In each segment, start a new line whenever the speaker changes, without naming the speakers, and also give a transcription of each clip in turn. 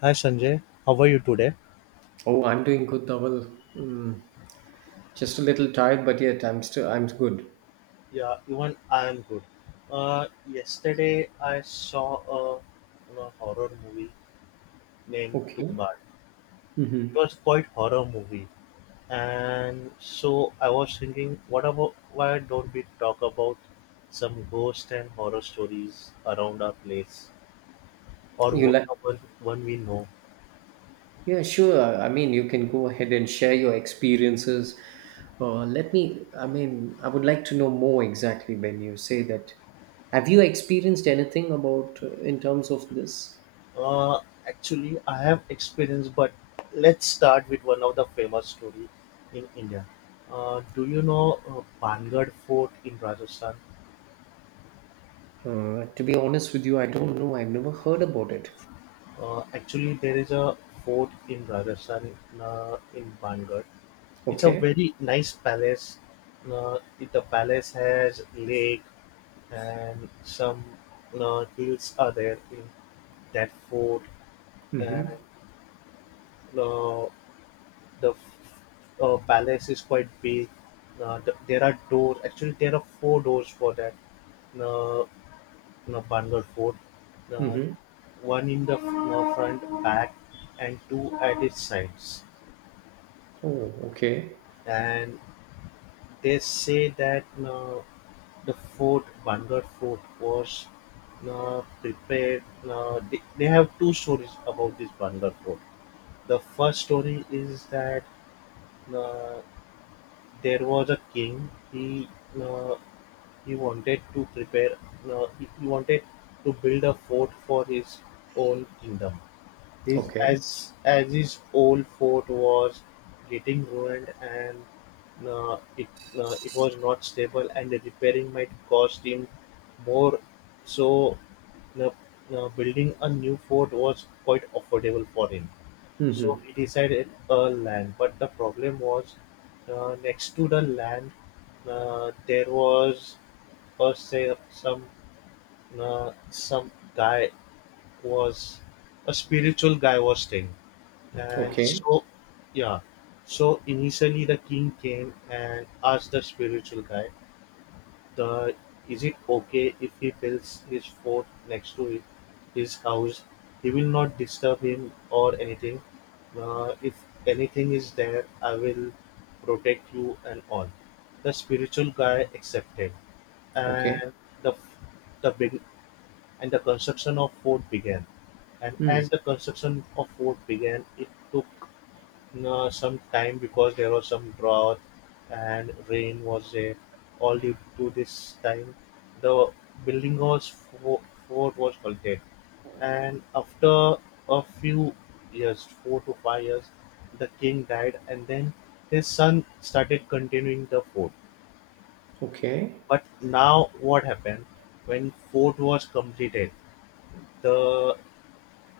Hi Sanjay, how are you today?
Oh, I'm doing good, Dhaval. Just a little tired, but yet I'm good.
Yeah, even I am good. Yesterday I saw a horror movie named
Okay.
Tumbad.
Mm-hmm.
It was quite horror movie, and so I was thinking, what about why don't we talk about some ghost and horror stories around our place or
You like?
one we know?
Yeah, sure. I mean, you can go ahead and share your experiences. Let me. I mean, I would like to know more exactly when you say that. Have you experienced anything about in terms of this?
Uh, actually, I have experience, but let's start with one of the famous story in India. Do you know Pangad Fort in Rajasthan?
To be honest with you, I don't know. I've never heard about it.
Actually, there is a fort in Rajasthan in Pangad. It's a
Okay.
very nice palace. The palace has lake and some hills are there in that fort. And
Mm-hmm.
uh, the palace is quite big. There are doors. Actually, there are four doors for that uh, you Bangalore fort. Uh,
Mm-hmm.
one in the front, back, and two at its sides.
Oh, okay.
And they say that the fort, Bangalore fort, was prepared. They have two stories about this Bangalore fort. The first story is that uh, there was a king. Uh, He wanted to prepare. He wanted to build a fort for his own kingdom, His
Okay.
as his old fort was getting ruined and uh, it it was not stable and the repairing might cost him more, so uh, building a new fort was quite affordable for him. So
Mm-hmm.
he decided a land, but the problem was next to the land there was Percy some guy was a spiritual guy was staying. And
Okay.
so, yeah. So initially the king came and asked the spiritual guy, the is it okay if he builds his fort next to it, his house? He will not disturb him or anything. If anything is there, I will protect you and all. The spiritual guy accepted,
Okay.
and the the big and the construction of fort began. And
Mm.
as the construction of fort began, it took some time because there was some drought and rain was there. All due to this time, the building was fo- fort was halted. And after a few years, 4 to 5 years, the king died, and then his son started continuing the fort.
Okay.
But now, what happened when fort was completed? The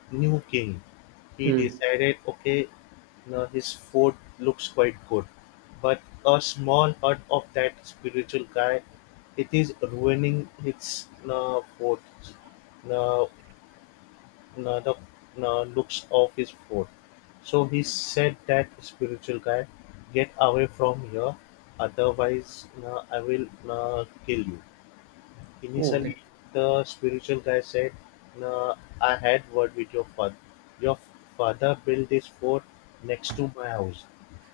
new king, he
Hmm.
decided, okay, now his fort looks quite good. But a small hut of that spiritual guy, it is ruining his fort, uh, uh, the looks of his fort. So he said that spiritual guy, get away from here, otherwise I will kill you.
Oh,
Initially,
that.
the spiritual guy said, "Nah, I had word with your father. Your father built this fort next to my house,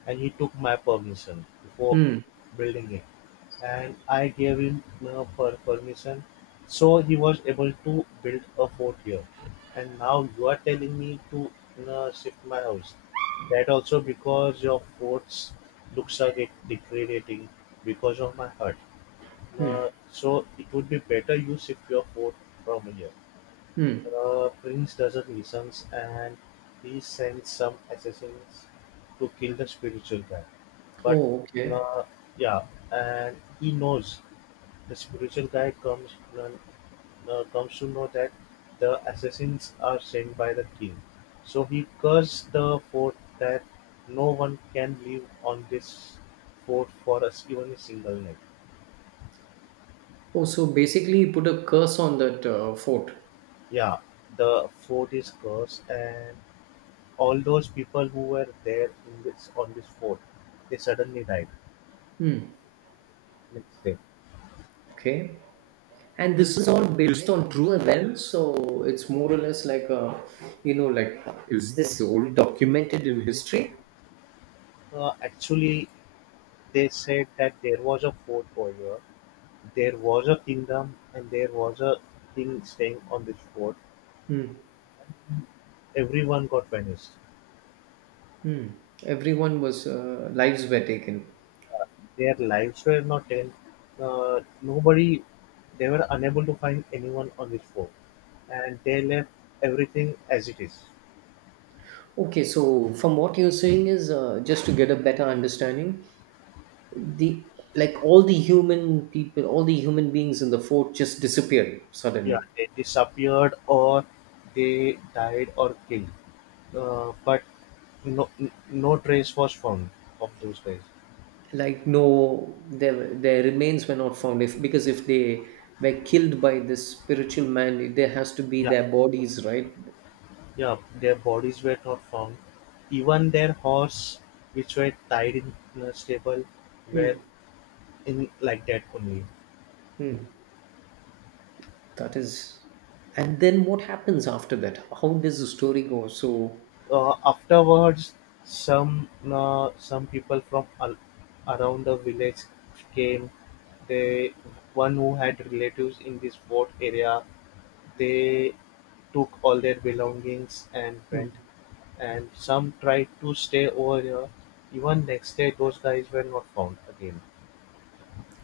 and he took my permission before
Hmm.
building it. And I gave him permission, so he was able to build a fort here. And now you are telling me to shift my house. That also because your forts looks are get degrading because of my hut."
Hmm.
So it would be better you shift your fort from here.
Mm.
The prince does not listen, and he sends some assassins to kill the spiritual guy. But
Oh, okay.
uh, yeah, and he knows the spiritual guy uh, comes to know that the assassins are sent by the king. So he cursed the fort that no one can live on this fort for us even a single night.
Oh, so basically, he put a curse on that fort.
Yeah, the fort is cursed, and all those people who were there in this on this fort, they suddenly died
Hmm.
next day.
Okay. And this is all based on true events, so it's more or less like a, like is this all documented in history?
Actually, they said that there was a fort over here, there was a kingdom, and there was a king staying on this fort.
Hmm.
Everyone got vanished.
Hmm. Everyone was lives were taken.
Their lives were not in. Nobody, they were unable to find anyone on this fort, and they left everything as it is.
Okay, so from what you're saying is just to get a better understanding, the like all the human people all the human beings in the fort just disappeared
Yeah,
suddenly.
they disappeared or they died or killed. But no, no trace was found of those guys.
Like no, their remains were not found, if because if they were killed by this spiritual man there has to be
Yeah,
their bodies, right?
yeah, their bodies were not found. Even their horse, which were tied in a stable, were
Hmm.
in like that only.
Hmm. that is and then what happens after that? How does the story go, so...
Afterwards, some some people from around the village came. They, one who had relatives in this fort area, they took all their belongings and went,
Hmm.
and some tried to stay over here. Even next day those guys were not found again.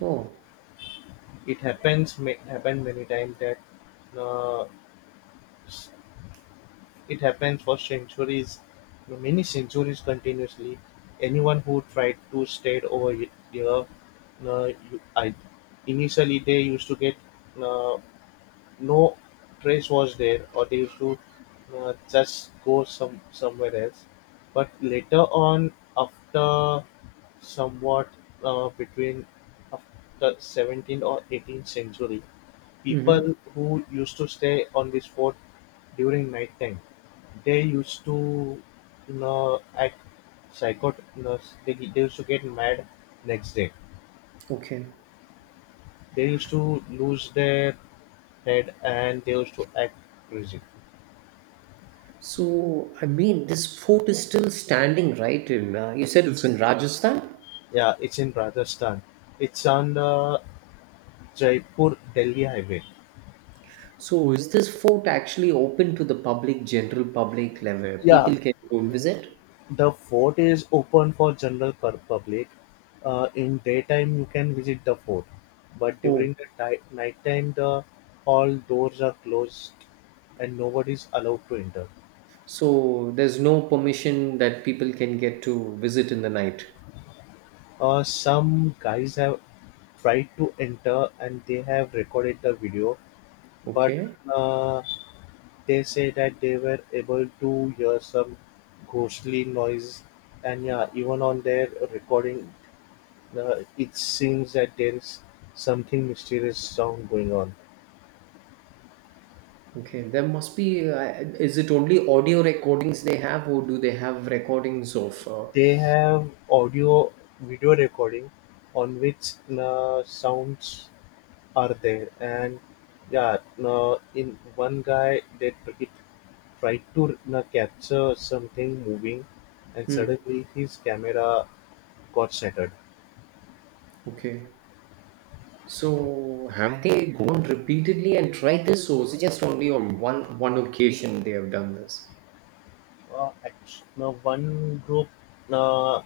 Oh.
It happened many times that uh, s- it happens for centuries, many centuries continuously. Anyone who tried to stay over here, uh, you, I, initially they used to get uh, no trace was there, or they used to just go somewhere else. But later on, after somewhat between after 17th or 18th century,
Mm-hmm.
people who used to stay on this fort during night time, they used to, act psychot. You know, they used to get mad next day.
Okay.
They used to lose their head and they used to act crazy.
So, I mean, this fort is still standing, right? in You said it's in Rajasthan.
Yeah, it's in Rajasthan. It's on the Jaipur-Delhi highway.
So is this fort actually open to the public, general public level?
Yeah,
People can go and visit?
the fort is open for general public. In daytime, you can visit the fort, but
Oh,
during the nighttime, the all doors are closed and nobody is allowed to enter.
so there's no permission that people can get to visit in the night.
Some guys have tried to enter and they have recorded the video, but
Okay.
uh, They say that they were able to hear some ghostly noise and yeah, even on their recording, it seems that there is something mysterious sound going on.
Okay. Is it only audio recordings they have, or do they have recordings of?
They have audio video recording on which sounds are there and yeah, in one guy they it tried to capture something moving and
Hmm,
suddenly his camera got shattered.
okay. So have they gone repeatedly and tried this, or is it just only on one occasion they have done this?
No, uh,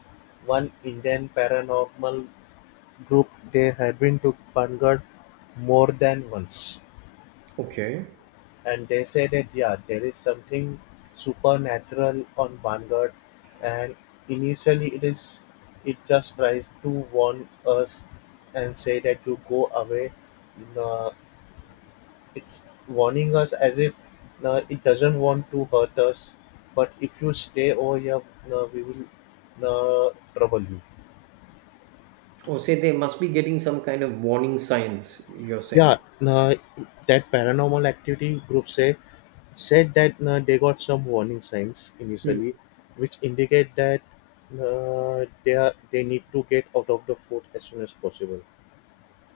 one Indian paranormal group, they had been to Panchgad more than once,
Okay.
and they said that yeah, there is something supernatural on Panchgad, and initially it just tries to warn us and say that you go away. Uh, It's warning us as if it doesn't want to hurt us, but if you stay over here, we will trouble you.
Oh, say they must be getting some kind of warning signs, you're
Yeah,
saying.
uh, that paranormal activity group say said that they got some warning signs
Hmm.
initially, which indicate that they need to get out of the fort as soon as possible.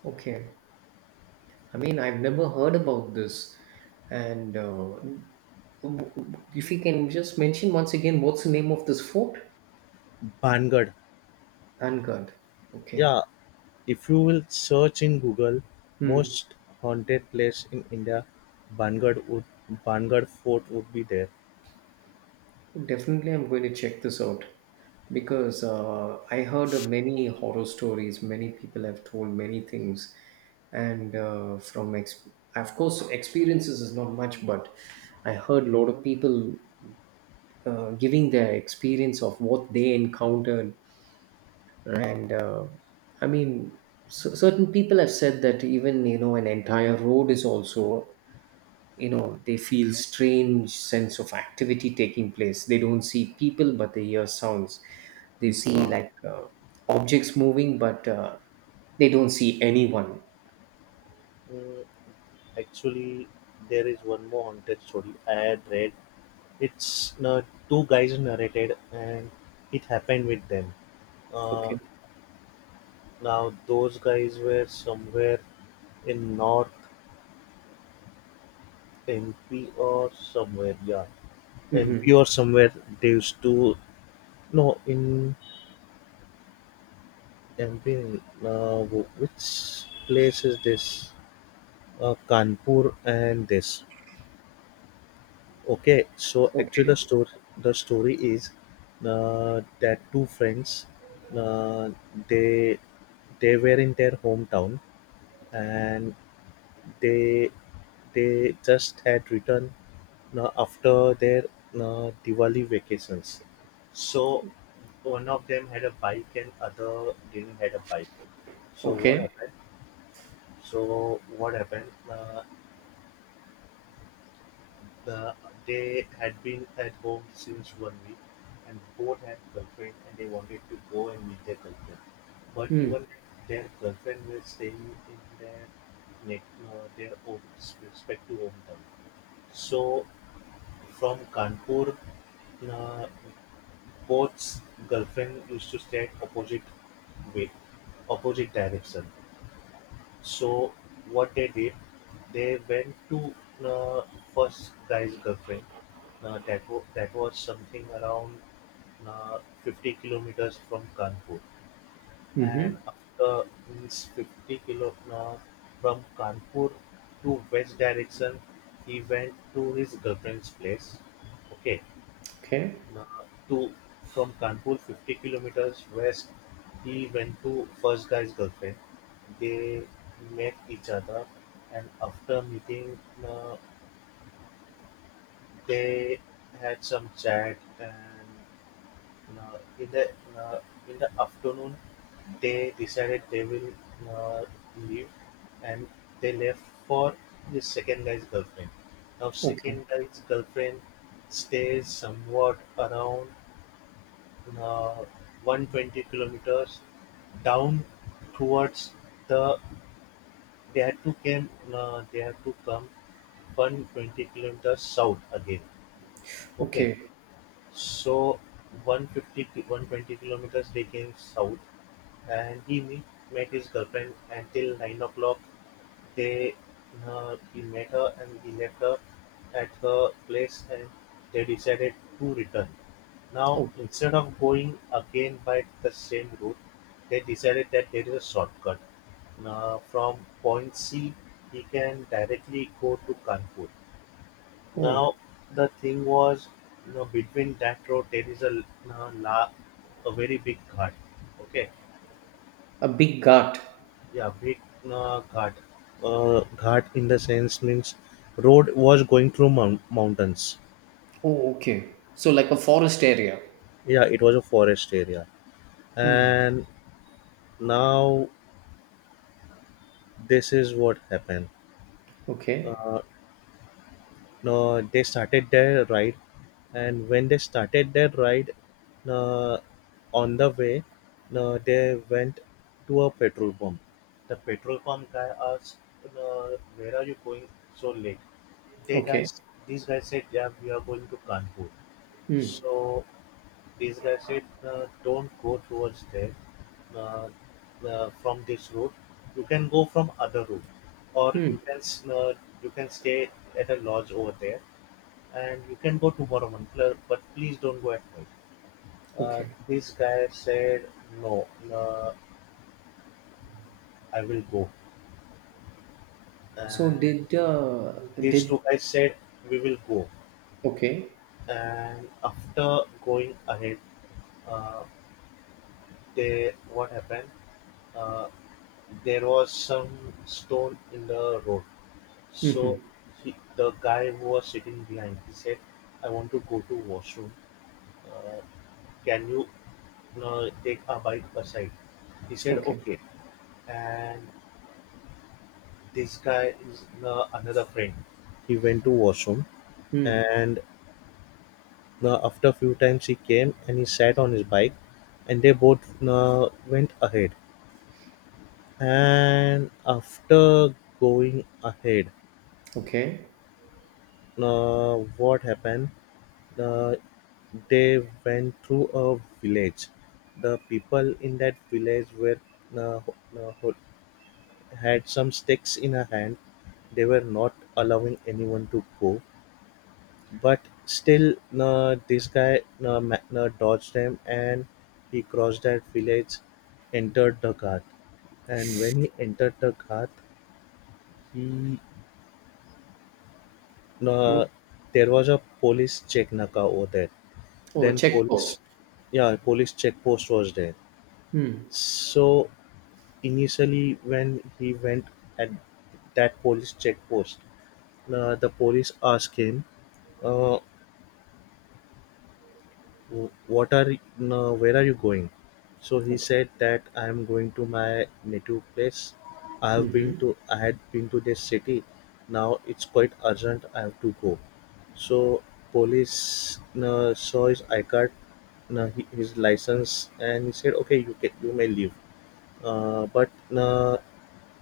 Okay. I mean, I've never heard about this. And if you can just mention once again, what's the name of this fort?
Bangad.
Vanguard. Okay.
Yeah, if you will search in Google
Hmm.
"most haunted place in India", Bangad would Bangad Fort would be there.
Definitely, I'm going to check this out because I heard of many horror stories. Many people have told many things, and of course, experiences is not much, but I heard a lot of people giving their experience of what they encountered and I mean certain people have said that even, an entire road is also, they feel strange sense of activity taking place. They don't see people but they hear sounds. They see
Uh,
like objects moving but they don't see anyone.
mm, actually, there is one more haunted story I had read. It's uh, two guys narrated, and it happened with them. Uh,
Okay.
now those guys were somewhere in North MP or somewhere, yeah,
Mm-hmm.
MP or somewhere. They used to no in MP which place is this? Kanpur and this. Okay, so actually
Okay.
the story is that two friends uh, they they were in their hometown and they they just had returned after their Diwali vacations. So one of them had a bike and other didn't had a bike. So what
Okay.
happened? So what happened? The they had been at home since one week, and both had girlfriend, and they wanted to go and meet their girlfriend. But
Mm.
even their girlfriend was staying in their ne- their own respective hometown. So from Kanpur, uh, both girlfriend used to stay at opposite way, opposite direction. So what they did, they went to uh, first guy's girlfriend. That was something around 50 kilometers from Kanpur. And
Mm-hmm.
after means 50 kilo from Kanpur to west direction, he went to his girlfriend's place. Okay,
Okay.
to from Kanpur, 50 kilometers west, he went to first guy's girlfriend. They met each other, and after meeting, uh, they had some chat. And uh, in the uh, in the afternoon, they decided they will uh, leave, and they left for the second guy's girlfriend. Now,
Okay.
second guy's girlfriend stays somewhat around uh, 120 kilometers down towards the they had to come 120 kilometers south again. Okay,
Okay.
so 120 kilometers they came south and he met his girlfriend until 9 o'clock. They He met her and he left her at her place, and they decided to return. Now,
Oh,
instead of going again by the same route, they decided that there is a shortcut. Now, from point C, he can directly go to Kanpur. Now,
oh
the thing was, between that road there is uh, la, a very big ghat. Okay,
a big gut.
yeah, big ghat. Ghat in the sense means road was going through mountains.
Oh, okay. So like a forest area.
Yeah, it was a forest area,
Hmm.
and now this is what happened.
Okay.
Uh, no, they started their ride, and when they started their ride, uh, on the way, they went to a petrol pump. The petrol pump guy asked, uh, "Where are you going so late?" They
Okay.
guys, these guys said, "Yeah, we are going to Kanpur."
Hmm.
So basically, I said, don't go towards there uh, from this route. You can go from other route, or
Hmm.
you can stay at a lodge over there, and you can go tomorrow morning. But please don't go at night.
Okay.
This guy said, no, uh, I will go.
So
And
did uh
these
did
two guys said, we will go.
Okay.
And after going ahead, uh, they what happened? Uh, there was some stone in the road. So
Mm-hmm.
the guy who was sitting behind, he said, "I want to go to washroom. Uh, can you take a bike aside?" He said,
Okay.
"Okay." And this guy is another friend. He went to washroom,
Hmm.
and after a few times he came and he sat on his bike, and they both went ahead. And after going ahead,
Okay.
what happened? Uh, they went through a village. The people in that village were uh, ho- uh, ho- had some sticks in a hand. They were not allowing anyone to go, but still, this guy dodged them and he crossed that village, entered the ghat. And when he entered the ghat, he uh,
What?
there was a police check naka over there.
Oh,
Then
check post.
yeah, police check post was there.
Hmm.
So initially when he went at that police checkpost, the police asked him, uh, What are where are you going?" So he
Okay.
said that I am going to my native place.
Mm-hmm.
I had been to this city. Now it's quite urgent. I have to go. So police saw his I card, his license, and he said, "Okay, you may leave." But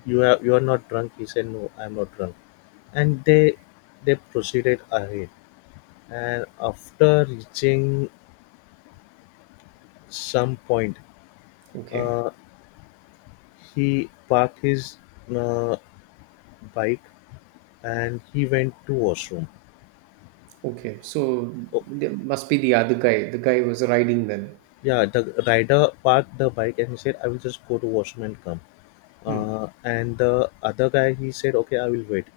you have you are not drunk. He said no, I'm not drunk, and they proceeded ahead, and after reaching some point,
Okay.
uh, he parked his uh, bike and he went to washroom.
Okay. So
Oh,
there must be the other guy. The guy was riding then.
yeah, the rider parked the bike and he said I will just go to washroom and come,
Hmm.
and the other guy he said okay I will wait.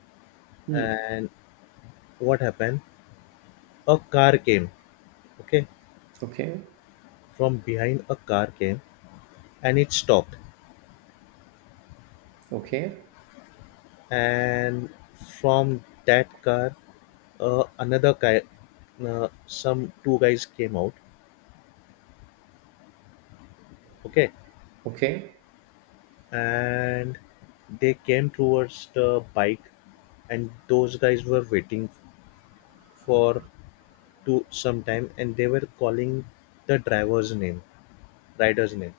Hmm.
And what happened? A car came. Okay,
Okay.
from behind a car came and it stopped,
Okay.
and from that car, another guy some two guys came out. Okay.
Okay.
And they came towards the bike, and those guys were waiting for to some time, and they were calling the driver's name rider's name.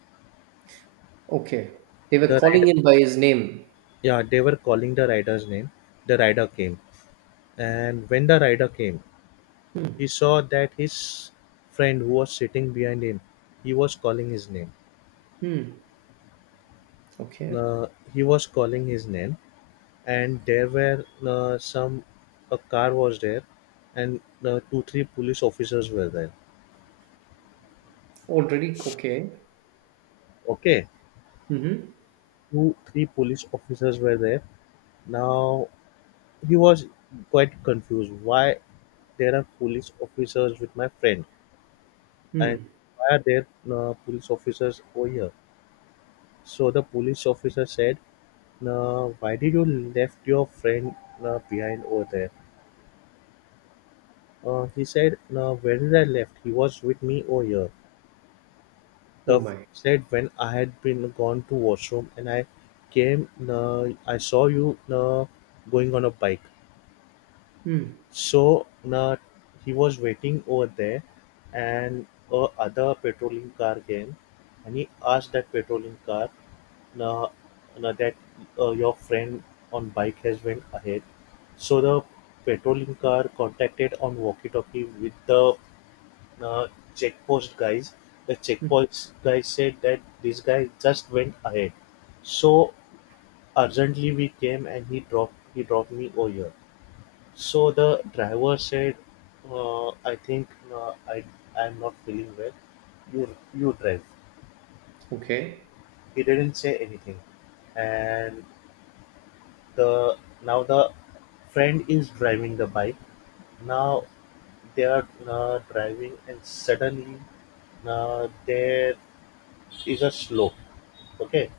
Okay. They
The
were
rider
calling him by his name.
Yeah, they were calling the rider's name. The rider came, and when the rider came,
Hmm.
he saw that his friend who was sitting behind him, he was calling his name.
Hmm. Okay.
uh, he was calling his name, and there were some a car was there, and 2-3 police officers were there.
Already? Okay.
Okay,
Mm-hmm.
2-3 police officers were there. Now he was quite confused, why there are police officers with my friend, and
Mm.
why are there police officers over here? So the police officer said, why did you left your friend behind over there? He said no, where did I left? He was with me over here.
Oh
Duff
my.
said when I had been gone to washroom and I came nah, I saw you nah, going on a bike.
Mm.
So nah, he was waiting over there and a other patrolling car came, and he asked that patrolling car, nah, nah, that your friend on bike has went ahead. So the patrolling car contacted on walkie-talkie with the uh, checkpost guys. The
Mm.
checkpost guys said that this guy just went ahead. So urgently we came and he dropped me over here. So the driver said, I think uh, I I'm not feeling well. You drive.
Okay.
He didn't say anything, and the the friend is driving the bike. Now they are driving, and suddenly there is a slope. Okay,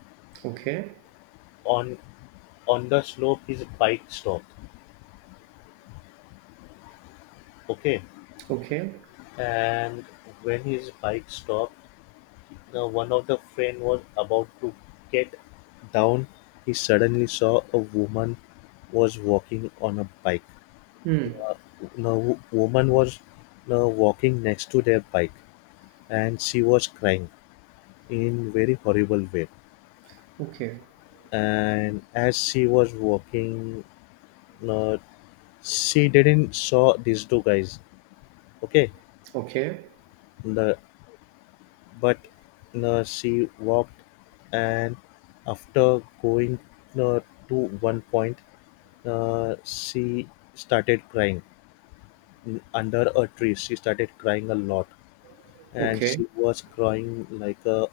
Okay.
on on the slope his bike stopped. Okay,
Okay.
and when his bike stopped, the one of the friend was about to get down, he suddenly saw a woman was walking on a bike.
Mm.
The woman was walking next to their bike and she was crying in very horrible way.
Okay.
And as she was walking, uh, she didn't saw these two guys. Okay,
Okay.
the But she walked, and after going uh, to one point, she started crying under a tree. She started crying a lot, and
Okay.
she was crying like a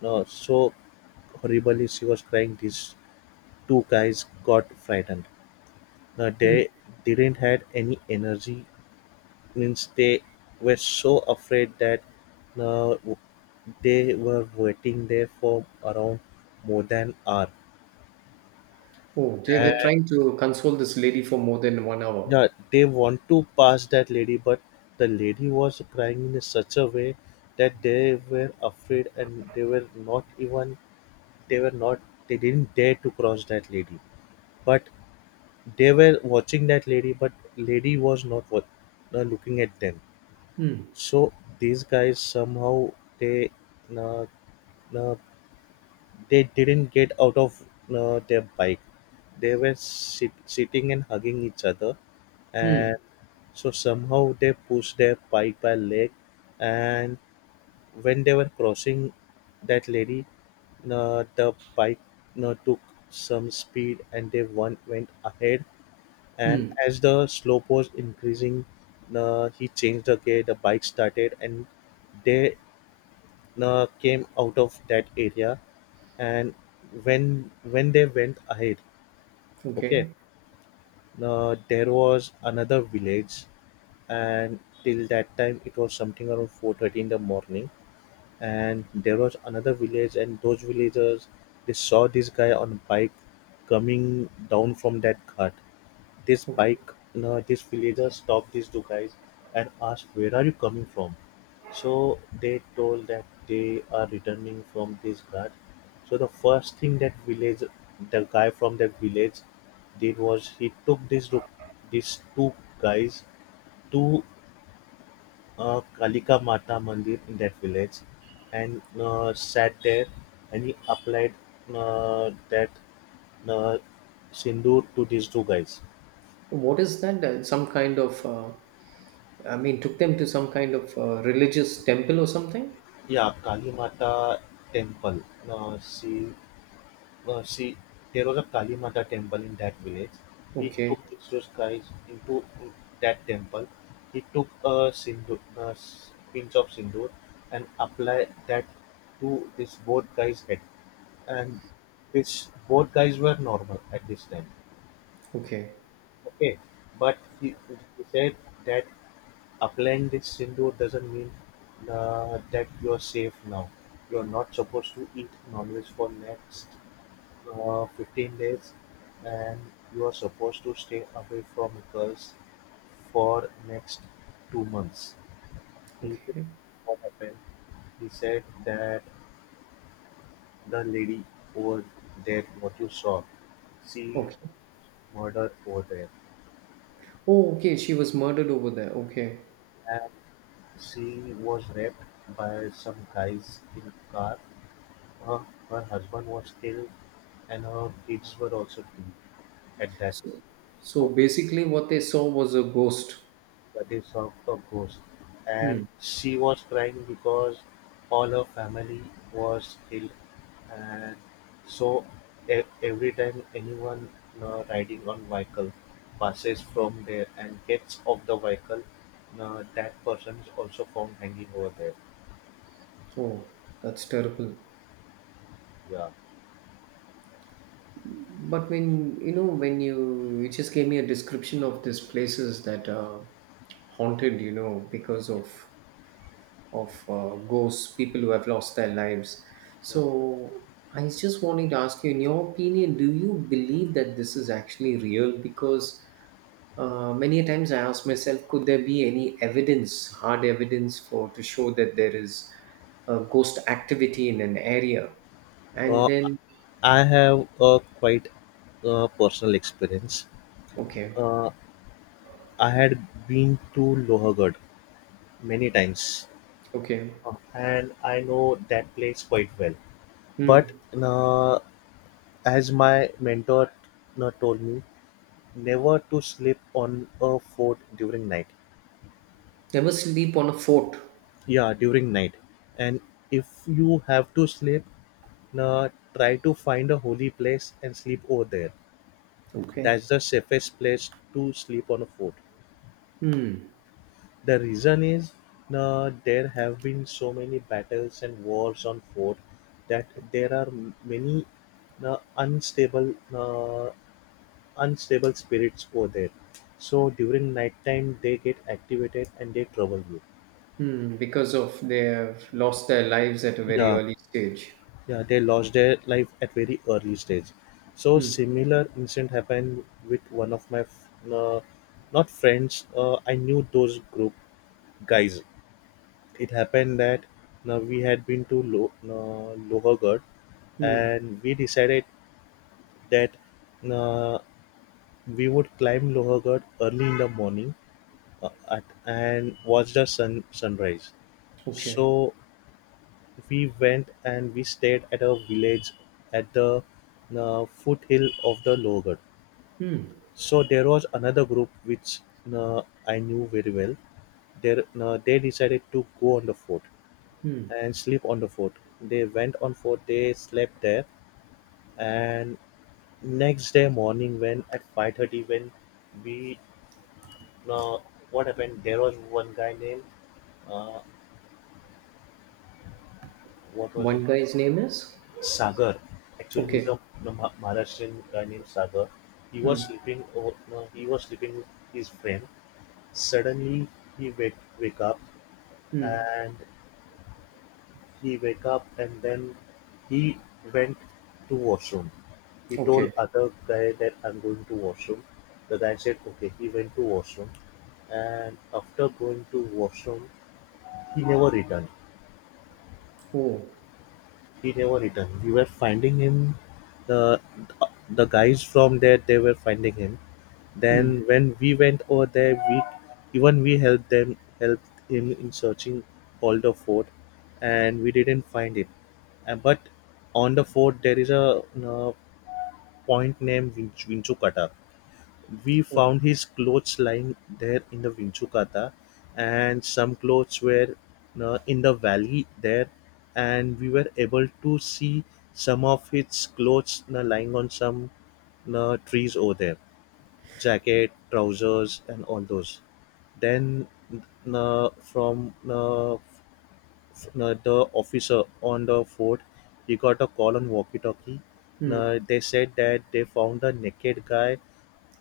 no, so horribly she was crying. These two guys got frightened. Now
Mm.
they didn't had any energy, means they were so afraid that uh, they were waiting there for around more than hour.
Oh, they
And
were trying to console this lady for more than 1 hour.
yeah, they want to pass that lady, but the lady was crying in such a way that they were afraid and they were not even they were not they didn't dare to cross that lady. But they were watching that lady but lady was not looking at them.
Hmm.
So these guys somehow they uh, uh, they didn't get out of their bike. They were sitting and hugging each other,
Hmm.
and so somehow they pushed their bike by leg. And when they were crossing that lady, the bike took some speed, and they one went ahead. And
Hmm.
as the slope was increasing, he changed the gear. The bike started, and they came out of that area. And when they went ahead, okay,
Okay.
there was another village, and till that time it was something around 4:30 in the morning. And there was another village and those villagers, they saw this guy on a bike coming down from that ghat. This
Okay.
bike you know, this villager stopped these two guys and asked where are you coming from. So they told that they are returning from this ghat. So the first thing that village the guy from that village did was he took this two guys to Kalika Mata Mandir in that village, and sat there, and he applied that uh, sindoor to these two guys.
What is that? Some kind of, I mean, took them to some kind of religious temple or something?
Yeah, Kali Mata temple. Uh, she, uh, she, there was a Kali Mata temple in that village. He
Okay.
took these two guys into that temple. He took a sindoor, a pinch of sindoor, and applied that to this both guys' head, and this both guys were normal at this time.
Okay.
Okay, but he, he said that applying this sindoor doesn't mean that you're safe now. You're not supposed to eat non-veg for next 15 days, and you are supposed to stay away from girls for next 2 months. He,
Okay.
what happened? He said that the lady over there, what you saw, she
Okay.
murdered over there.
Oh, okay. She was murdered over there. Okay.
And she was raped by some guys in a car. Her, Her husband was killed and her kids were also killed at that
So, so,
po-
basically, what they saw was a ghost.
that is of the ghost. And
Hmm.
she was crying because all her family was killed, and so every time anyone riding on vehicle passes from there and gets off the vehicle, that person is also found hanging over there.
Oh, that's terrible.
Yeah.
But when, when you just gave me a description of these places that are haunted, because of ghosts, people who have lost their lives.
Yeah.
So I was just wanting to ask you, in your opinion, do you believe that this is actually real? Because many a times I ask myself, could there be any evidence, hard evidence, for to show that there is ghost activity in an area? And
Uh,
then,
I have a quite personal experience.
okay,
Uh, I had been to Lohagarh many times,
okay,
and I know that place quite well. But
hmm.
uh, as my mentor told me, never to sleep on a fort during night.
Never sleep on a fort.
Yeah, during night, and if you have to sleep, uh, try to find a holy place and sleep over there.
Okay,
That's the safest place to sleep on a fort.
hmm.
The reason is there have been so many battles and wars on fort that there are many uh, unstable uh, unstable spirits over there. So during nighttime they get activated and they trouble you.
Hmm. Because of they have lost their lives at a very
Yeah,
early stage.
yeah, they lost their life at very early stage. So
Hmm.
similar incident happened with one of my f- not friends. I knew those group guys. It happened that now we had been to Lohergarh,
Hmm.
and we decided that uh, we would climb Lohergarh early in the morning, and watch the sunrise.
Okay.
So we went and we stayed at a village at the foothill of the Lohergarh.
Hmm.
So there was another group which I knew very well. They decided to go on the fort
Hmm.
and sleep on the fort. They went on fort, they slept there, and next day morning, when at 5:30, when we uh, what happened? There was one guy named uh, what was his
One
name?
guy's name is?
Sagar. Actually, he's
Okay.
a Maharashtrian guy named Sagar. He was
Hmm.
sleeping. No, he was sleeping with his friend. Suddenly, he wake up,
Hmm.
and He wake up and then he went to washroom. He
Okay.
told other guy that I'm going to washroom. The guy said okay. He went to washroom, and after going to washroom he never returned.
Oh.
He never returned. We were finding him, the the guys from there they were finding him.
Hmm.
Then when we went over there, we helped them helped him in searching all the fort, and we didn't find it. But on the fort there is a point named Vinchukata. We
Oh.
found his clothes lying there in the Vinchukata, and some clothes were in the valley there, and we were able to see some of his clothes lying on some trees over there, jacket, trousers, and all those. Then uh, from uh, the officer on the fort, he got a call on walkie-talkie.
Hmm.
They said that they found a naked guy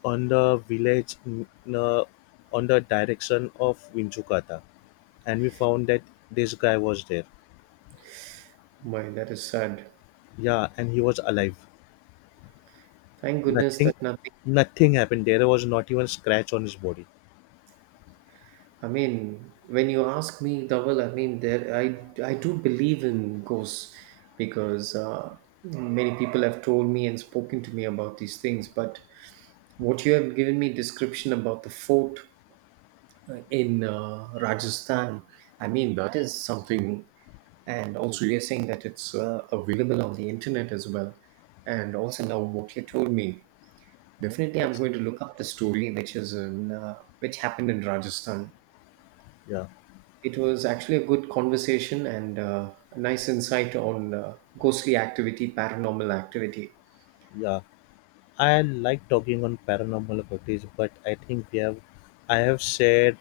on the village uh, on the direction of Vinchukata, and we found that this guy was there.
My, that is sad.
Yeah, and he was alive.
Thank goodness
Nothing,
that nothing.
nothing happened. There was not even a scratch on his body.
I mean, when you ask me, Dawal, I mean, there, I do believe in ghosts because many people have told me and spoken to me about these things. But what you have given me description about the fort in Rajasthan, I mean, that is something. And also, you're saying that it's available on the internet as well. And also, now what you told me. Definitely, I'm
Yes.
going to look up the story, which happened in Rajasthan.
Yeah.
It was actually a good conversation and a nice insight on ghostly activity, paranormal activity.
Yeah. I like talking on paranormal footage, but I have shared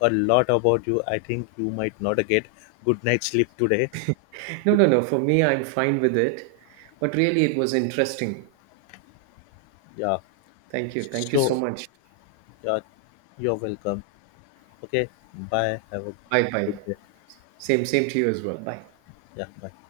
a lot about you. I think you might not get good night sleep today.
No, no, no. For me, I'm fine with it, but really, it was interesting.
Yeah.
Thank you. Thank you so
So
much.
yeah, you're welcome. Okay. Bye. Have a
Bye,
good
bye.
day.
Same, same to you as well. Bye.
Yeah. Bye.